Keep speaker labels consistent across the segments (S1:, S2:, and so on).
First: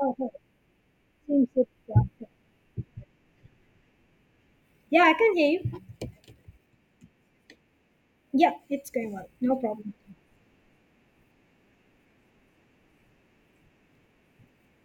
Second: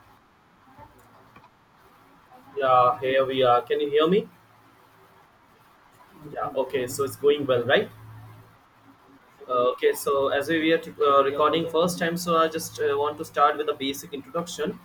S1: Oh, oh, seems it's blocked.
S2: Yeah, here we are. Can you hear me?
S1: Yeah, I can hear you.
S2: Yeah, okay, so it's going well, right?
S1: Yeah, it's going well. No
S2: Okay,
S1: problem.
S2: so as we were recording first time, so I just want to start with a basic introduction.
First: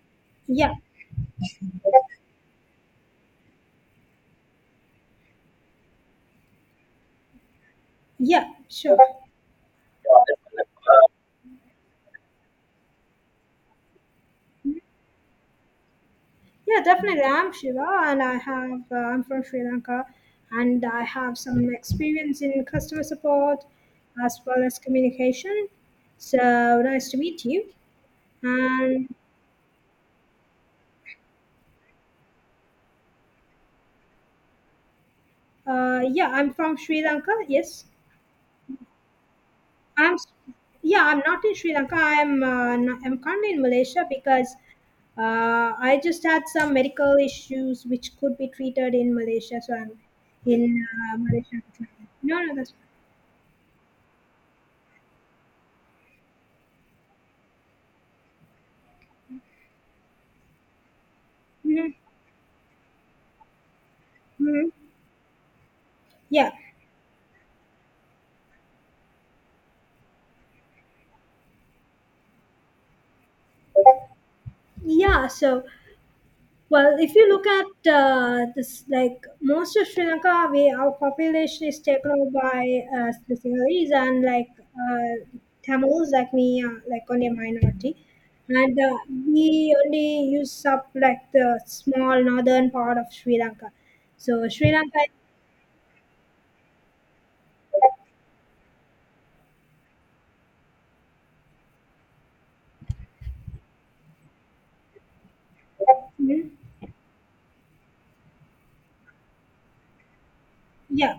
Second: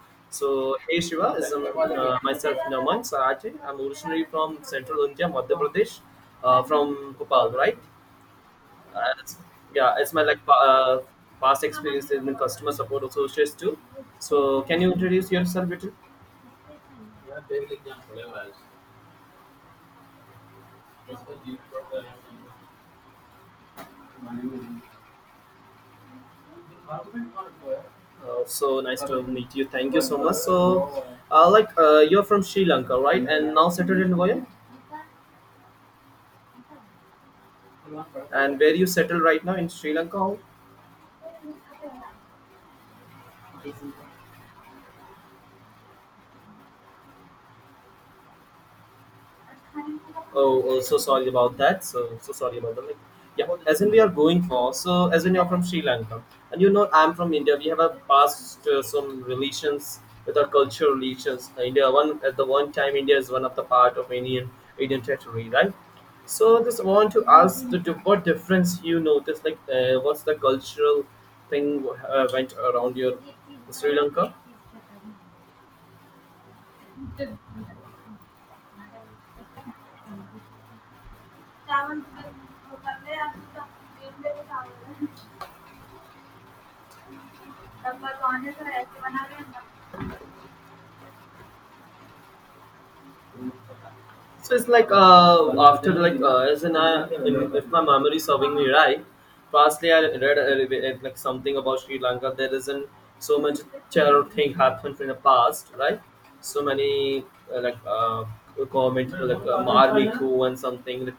S1: Yeah,
S2: So, hey Shiva, is myself Naman Sarate. I'm originally from Central India, Madhya Pradesh, from Bhopal, right?
S1: yeah, sure.
S2: Uh, it's, yeah, it's my past experience in customer support associates too. So, can you introduce yourself, little?
S1: Yeah, definitely. I'm Shiva, and I'm from Sri Lanka, and I have some experience in customer support as well as communication. So nice to meet you.
S2: So nice
S1: And
S2: to meet you. Thank you so much. So, you're from Sri Lanka, right? And now settled in Goa.
S1: yeah, I'm from Sri Lanka. Yes.
S2: And where you settle right now in Sri
S1: I'm,
S2: Lanka?
S1: yeah, I'm not in Sri Lanka. I'm currently in Malaysia because I just had some medical issues which could be treated in Malaysia. So I'm
S2: Oh, oh,
S1: in
S2: so sorry about
S1: Malaysia.
S2: that. So, so
S1: No, no,
S2: sorry
S1: that's
S2: about
S1: fine.
S2: that. Like, yeah, as in we are going for. So, as in you're from Sri Lanka, and you know I'm from India. We have a past some relations with our cultural relations. India
S1: hmm
S2: one at the one time India is one of the part of Indian
S1: hmm
S2: Indian territory, right?
S1: Yeah,
S2: So, just want to ask what difference you notice. Like, what's the cultural thing went around your Sri Lanka?
S1: yeah. Well, if you look at this, like most of Sri Lanka, we, our population is taken over by the Sinhalese and like Tamils, like me, like only a minority. And we only use up like the small northern part of Sri Lanka. So
S2: So it's
S1: Sri
S2: like
S1: Lanka,
S2: after like as in I, if, my memory serving me right, firstly I read something about Sri Lanka. There isn't so much terror thing happened in the past, right?
S1: mhm,
S2: So many uh, like uh, government like army coup and something
S1: yeah,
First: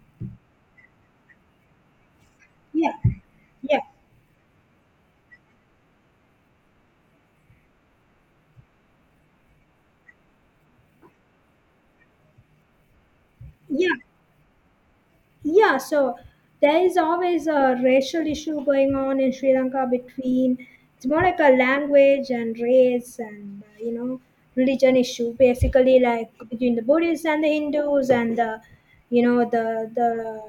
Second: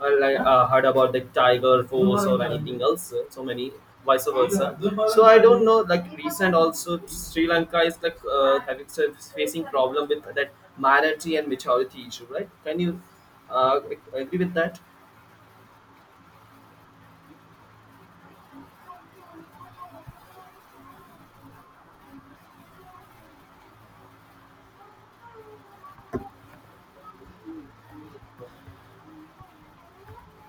S2: I like heard about the Tiger Force or anything
S1: yeah,
S2: else, so many
S1: yeah,
S2: vice versa. So I don't know. Like recent also, Sri Lanka is like having facing problem with that minority and majority issue, right? Can you uh,
S1: yeah.
S2: agree with that?
S1: Yeah, so there is always a racial issue going on in Sri Lanka between, it's more like a language and race and you know religion issue, basically like between the Buddhists and the Hindus and the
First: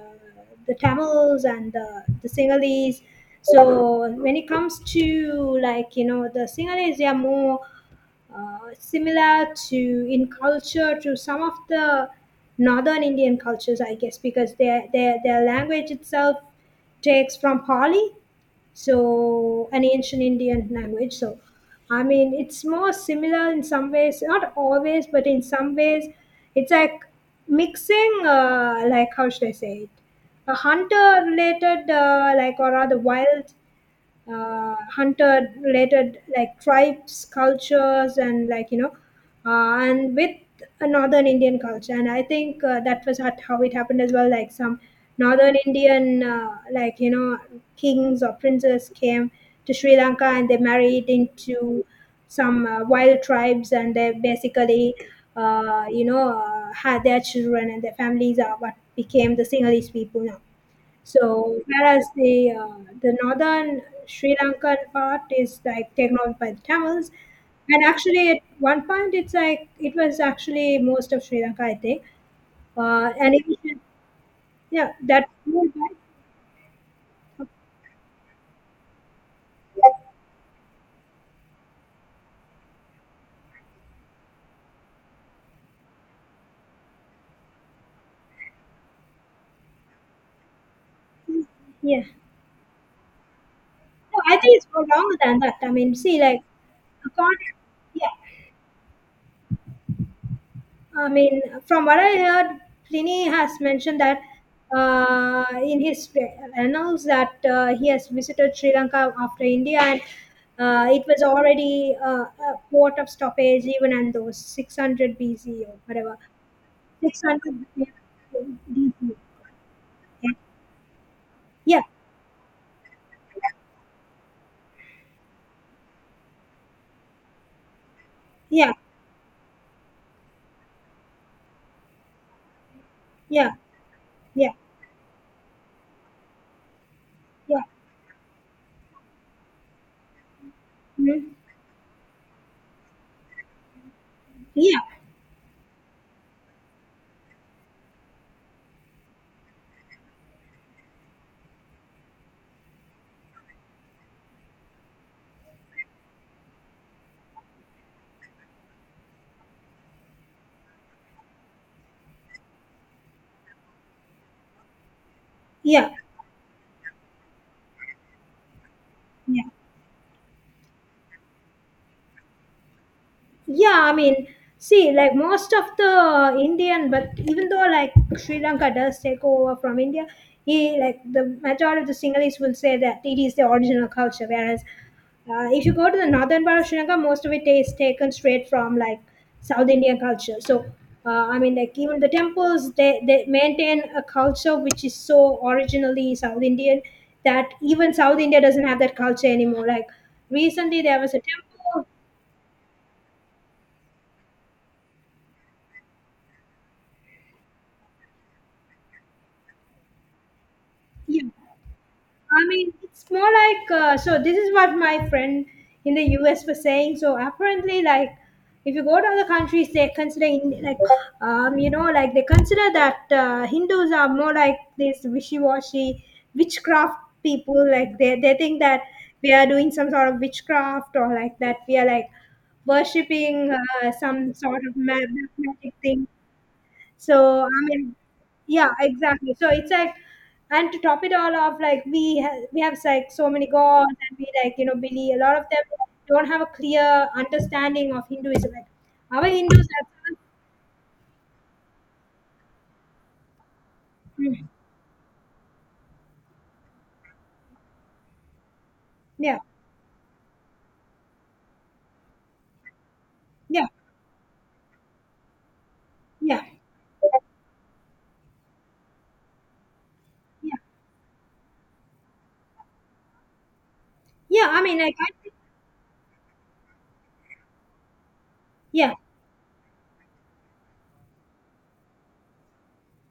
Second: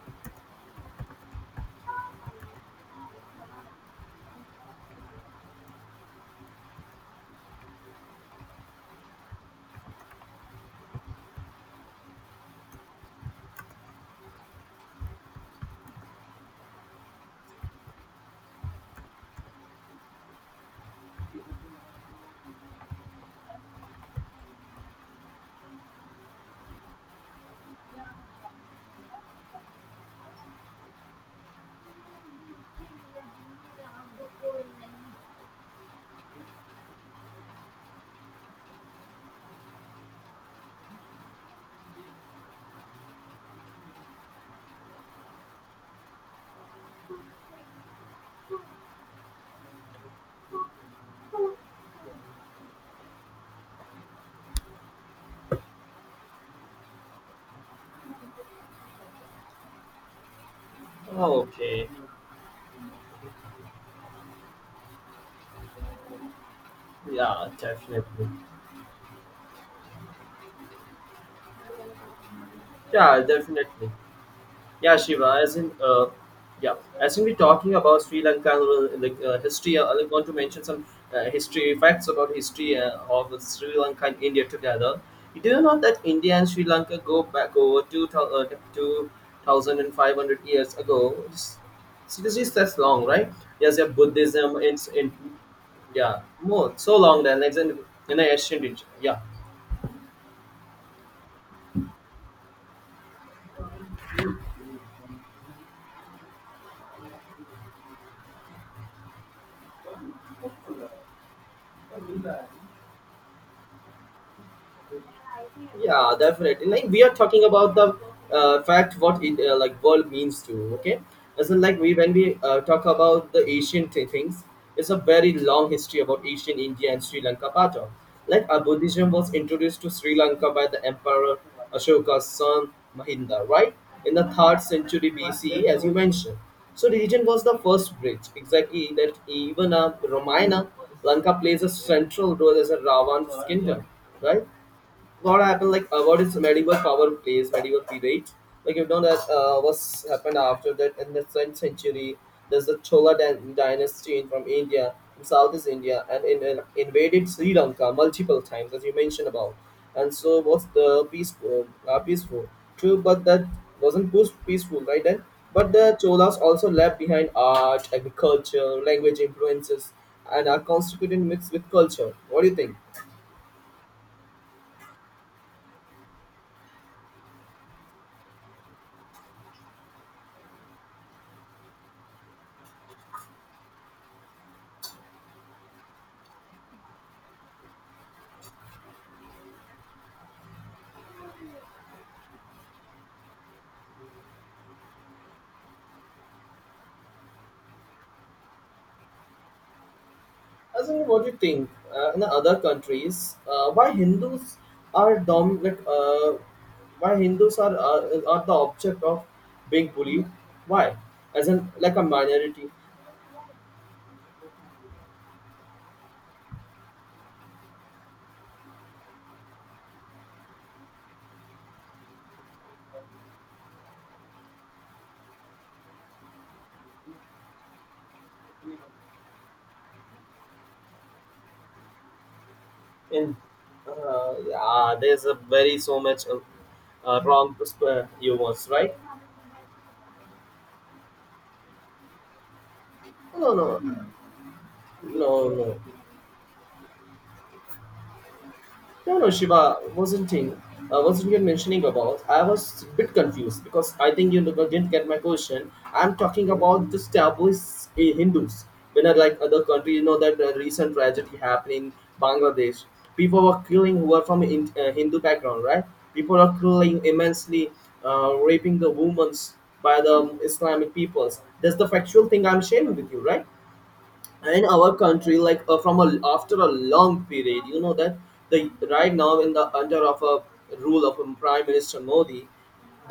S1: the Tamils and the Sinhalese. So when it comes to like you know the Sinhalese, they are more similar to, in culture, to some of the northern Indian cultures, I guess, because their language itself takes from Pali, so an ancient Indian language. So, I mean, it's more similar in some ways, not always, but in some ways, it's like mixing, like how should I say it, a hunter related, like or rather wild hunter related like tribes cultures and like you know and with a northern Indian culture. And I think that was how it happened as well. Like some northern Indian like you know kings or princes came to Sri Lanka and they married into some wild tribes and they basically had their children and their families are what became the Sinhalese people now.
S2: Oh,
S1: So
S2: okay,
S1: whereas the northern Sri Lankan part is like taken over by the Tamils,
S2: yeah,
S1: and
S2: definitely.
S1: actually at one point it's like it was actually most of Sri Lanka, I think. Uh,
S2: Yeah,
S1: and it was,
S2: definitely.
S1: yeah,
S2: Yeah,
S1: that
S2: Shiva. As in, yeah, as in we're talking about Sri Lanka, history. I want to mention some history facts about history of Sri Lanka and India together. Do you know that India and Sri Lanka go back over 2,000 two thousand and five hundred years ago? It's-
S1: yeah.
S2: Seriously, that's long, right? Yes, yeah,
S1: No, I
S2: Buddhism.
S1: think it's more
S2: It's in
S1: longer than that. I mean, see,
S2: yeah, more so long than
S1: according,
S2: it's
S1: yeah,
S2: in the ancient Egypt. Yeah,
S1: I mean, from what I heard, Pliny has mentioned that in his annals that he has visited Sri Lanka after India, and it was already a port of stoppage even in those 600 BC or
S2: yeah
S1: whatever.
S2: definitely like we are talking
S1: 600
S2: about the
S1: BC.
S2: fact what it like world means to okay as in like
S1: Yeah,
S2: we when we talk about the
S1: yeah,
S2: things. It's a very long history about asian india and sri lanka part of like
S1: yeah,
S2: buddhism was introduced to sri lanka by the emperor ashoka's son mahinda
S1: yeah,
S2: right in the
S1: yeah,
S2: 3rd century BCE as you mentioned. So religion was the
S1: yeah,
S2: first bridge exactly that even a Ramayana lanka
S1: mhm,
S2: plays a central role as a ravan's kingdom right.
S1: yeah, hmm,
S2: What happened like what is medieval power plays medieval period like you know that what's happened after that in the 10th century there's the dynasty in, from india in southeast india and in, invaded sri lanka multiple times as you mentioned about and so was the peaceful peaceful true but that wasn't peace- peaceful right then but the
S1: yeah,
S2: cholas also left behind art agriculture language
S1: yeah.
S2: influences and are constituted mixed with culture what do you think.
S1: Yeah, I mean, see, like most of the Indian, but even though like Sri Lanka does take over from India, he like the majority of the Sinhalese will say that it is the original culture. Whereas, if you go to the northern part of Sri Lanka, most of it is taken straight from like South Indian culture. So, I mean, like even the temples, they maintain a culture which is so originally South Indian that even South India doesn't have that culture anymore. Like recently,
S2: As in,
S1: there was a
S2: what do you think
S1: temple.
S2: in the other countries? Why Hindus are dom like why Hindus are the object of being bullied? Why?
S1: Yeah,
S2: As in, like a
S1: I
S2: minority
S1: mean, it's more like so. This is what my friend in the US was saying. So apparently, like if you go to other countries, they consider you know, like they consider that Hindus are more like this wishy-washy witchcraft people. Like they think that we are doing some sort of witchcraft, or like that we are like
S2: in
S1: worshipping some sort of
S2: yeah, there's a
S1: magic
S2: very so
S1: thing.
S2: much uh, uh,
S1: So I
S2: wrong pers-
S1: mean,
S2: uh, humors,
S1: yeah,
S2: right?
S1: exactly. So it's like, and to top it all off, like we have like so many
S2: No, no.
S1: gods,
S2: Hmm.
S1: and we like you know believe a lot of
S2: No,
S1: them
S2: no.
S1: don't have a clear understanding of Hinduism. Like
S2: No,
S1: our
S2: no,
S1: Hindus,
S2: Shiva,
S1: are-
S2: wasn't you mentioning about? I was a bit confused because I think you
S1: mm,
S2: never didn't get my question. I'm talking about the established Hindus. When I
S1: yeah,
S2: like other country, you know that recent tragedy happened in Bangladesh. People were
S1: yeah,
S2: killing who were from Hindu background, right? People
S1: yeah,
S2: are killing immensely, raping the women by the
S1: yeah,
S2: Islamic peoples. That's the factual thing I'm sharing with you, right?
S1: yeah. I
S2: In
S1: mean, like,
S2: our
S1: I think,
S2: country like from a after a long period you know that the
S1: yeah,
S2: right now in the under of a rule of prime minister modi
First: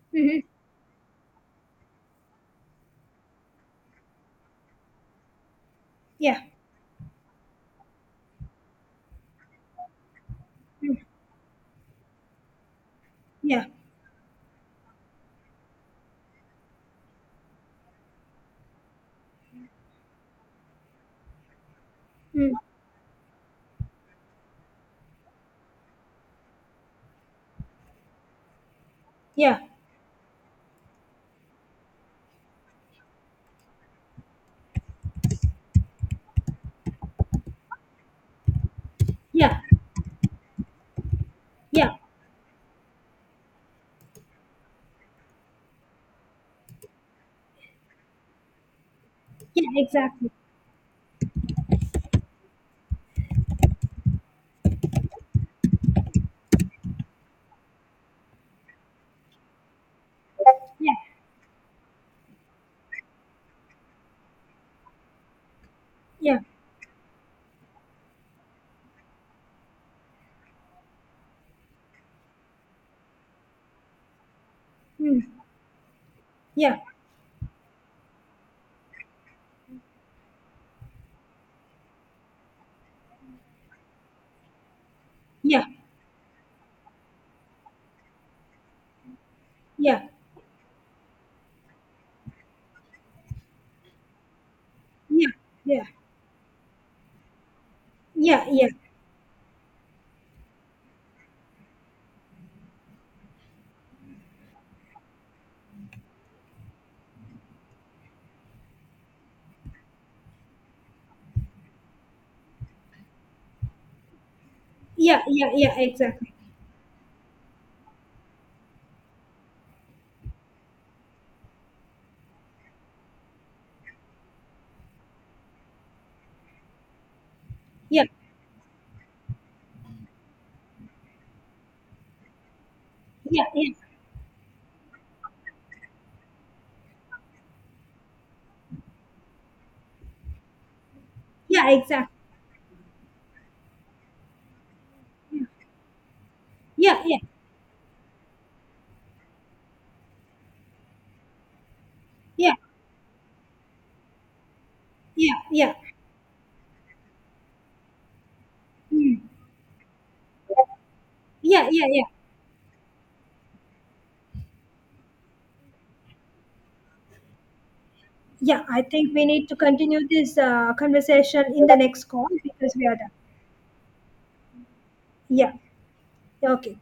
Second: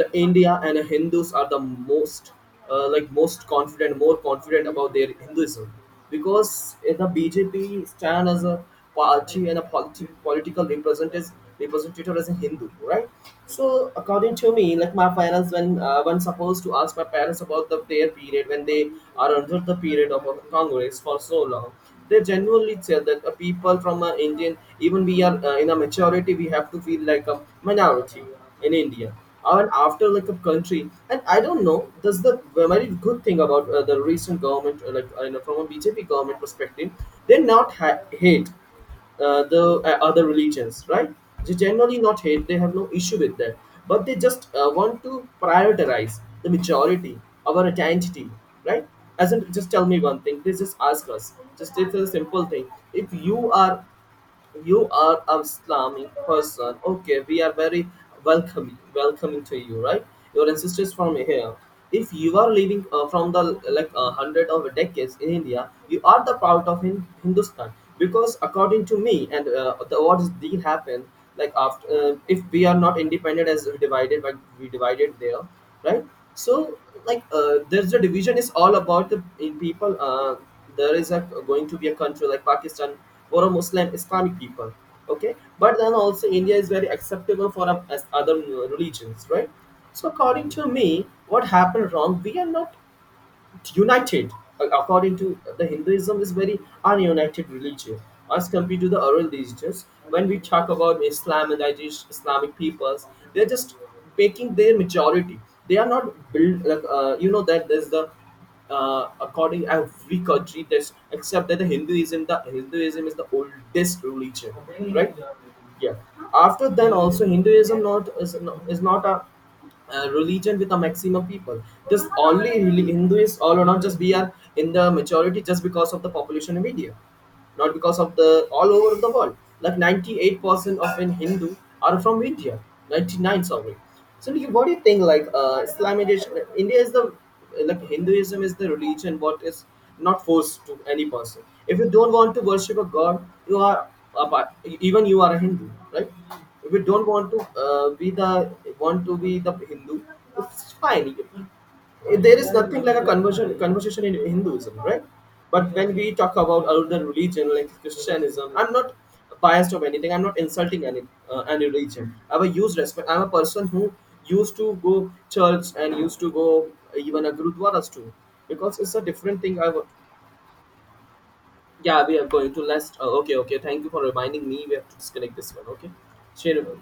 S2: the
S1: mm-hmm,
S2: india and the hindus are the most most confident more confident about their hinduism
S1: yeah,
S2: because the bjp stand as a party and a political
S1: mm,
S2: representative as a Hindu, right?
S1: yeah,
S2: So according to me, like my parents, when supposed to ask my parents about the their period when they are under the period of a Congress for so long, they
S1: mm,
S2: genuinely said that people from Indian, even we are in a majority, we have to feel like a minority in India
S1: yeah,
S2: and after like a country and I don't know that's the very good thing about the recent government like you know, from a bjp government perspective they not ha- hate
S1: yeah,
S2: the other religions, right? They
S1: yeah,
S2: generally not hate; they have no issue with that, but they just want to prioritize the majority, our identity, right? As in,
S1: yeah,
S2: just tell me one
S1: exactly,
S2: thing. They just ask us. Just it's a simple thing. If you are you are a Islamic person. Okay, we are very welcoming to you, right? Your ancestors
S1: yeah,
S2: from here. If you are living from the like hundred of decades in India, you are the
S1: yeah,
S2: part of Hindustan because according to me and the what is deal happened like after if we are not independent as we divided but we divided
S1: mm,
S2: there, right?
S1: yeah,
S2: So like there's a division is all about the in people. There is a going to be a country like pakistan or a muslim islamic people okay
S1: yeah,
S2: but then also india is very acceptable for as other religions right
S1: yeah,
S2: so according to me what happened wrong we are not united according to
S1: yeah,
S2: the
S1: yeah,
S2: hinduism is very ununited religion
S1: yeah,
S2: as
S1: yeah.
S2: compared to the other religions when we talk about islam and islamic peoples they're just making their majority they are not build like you know that there's the according every country there's except that the hinduism is the oldest religion
S1: Yeah,
S2: right
S1: yeah, yeah, exactly.
S2: yeah after then also hinduism not is not, is not a religion with a maximum people just only hinduists all or not just we are in the majority just because of the population in india not because
S1: Yeah,
S2: of the all over the world like 98% of in hindu are from india
S1: yeah,
S2: 99
S1: yeah,
S2: sorry so what do you think like islamization india is the like hinduism is the religion what is not forced to any person
S1: yeah,
S2: if you
S1: exactly.
S2: don't want to worship a god you are a part, even you are a hindu right if you
S1: Yeah,
S2: don't
S1: yeah,
S2: want to be the want to be the hindu it's fine there is
S1: yeah,
S2: nothing like a conversion conversation in Hinduism, right?
S1: yeah,
S2: But
S1: yeah.
S2: when we talk about other religion like Christianism, I'm not
S1: Mm.
S2: biased of anything. I'm not insulting any
S1: Yeah, yeah, yeah.
S2: religion. I will use respect. I'm a person who used to go church and used to go even a gurudwaras too,
S1: Yeah,
S2: because
S1: I
S2: it's a
S1: think we
S2: different
S1: need to
S2: thing. I would,
S1: continue this conversation in the next
S2: yeah, we are
S1: call
S2: going to
S1: because we are
S2: last.
S1: done.
S2: Okay, okay. Thank you for reminding me. We have to disconnect
S1: Yeah,
S2: this one. Okay, share.
S1: okay.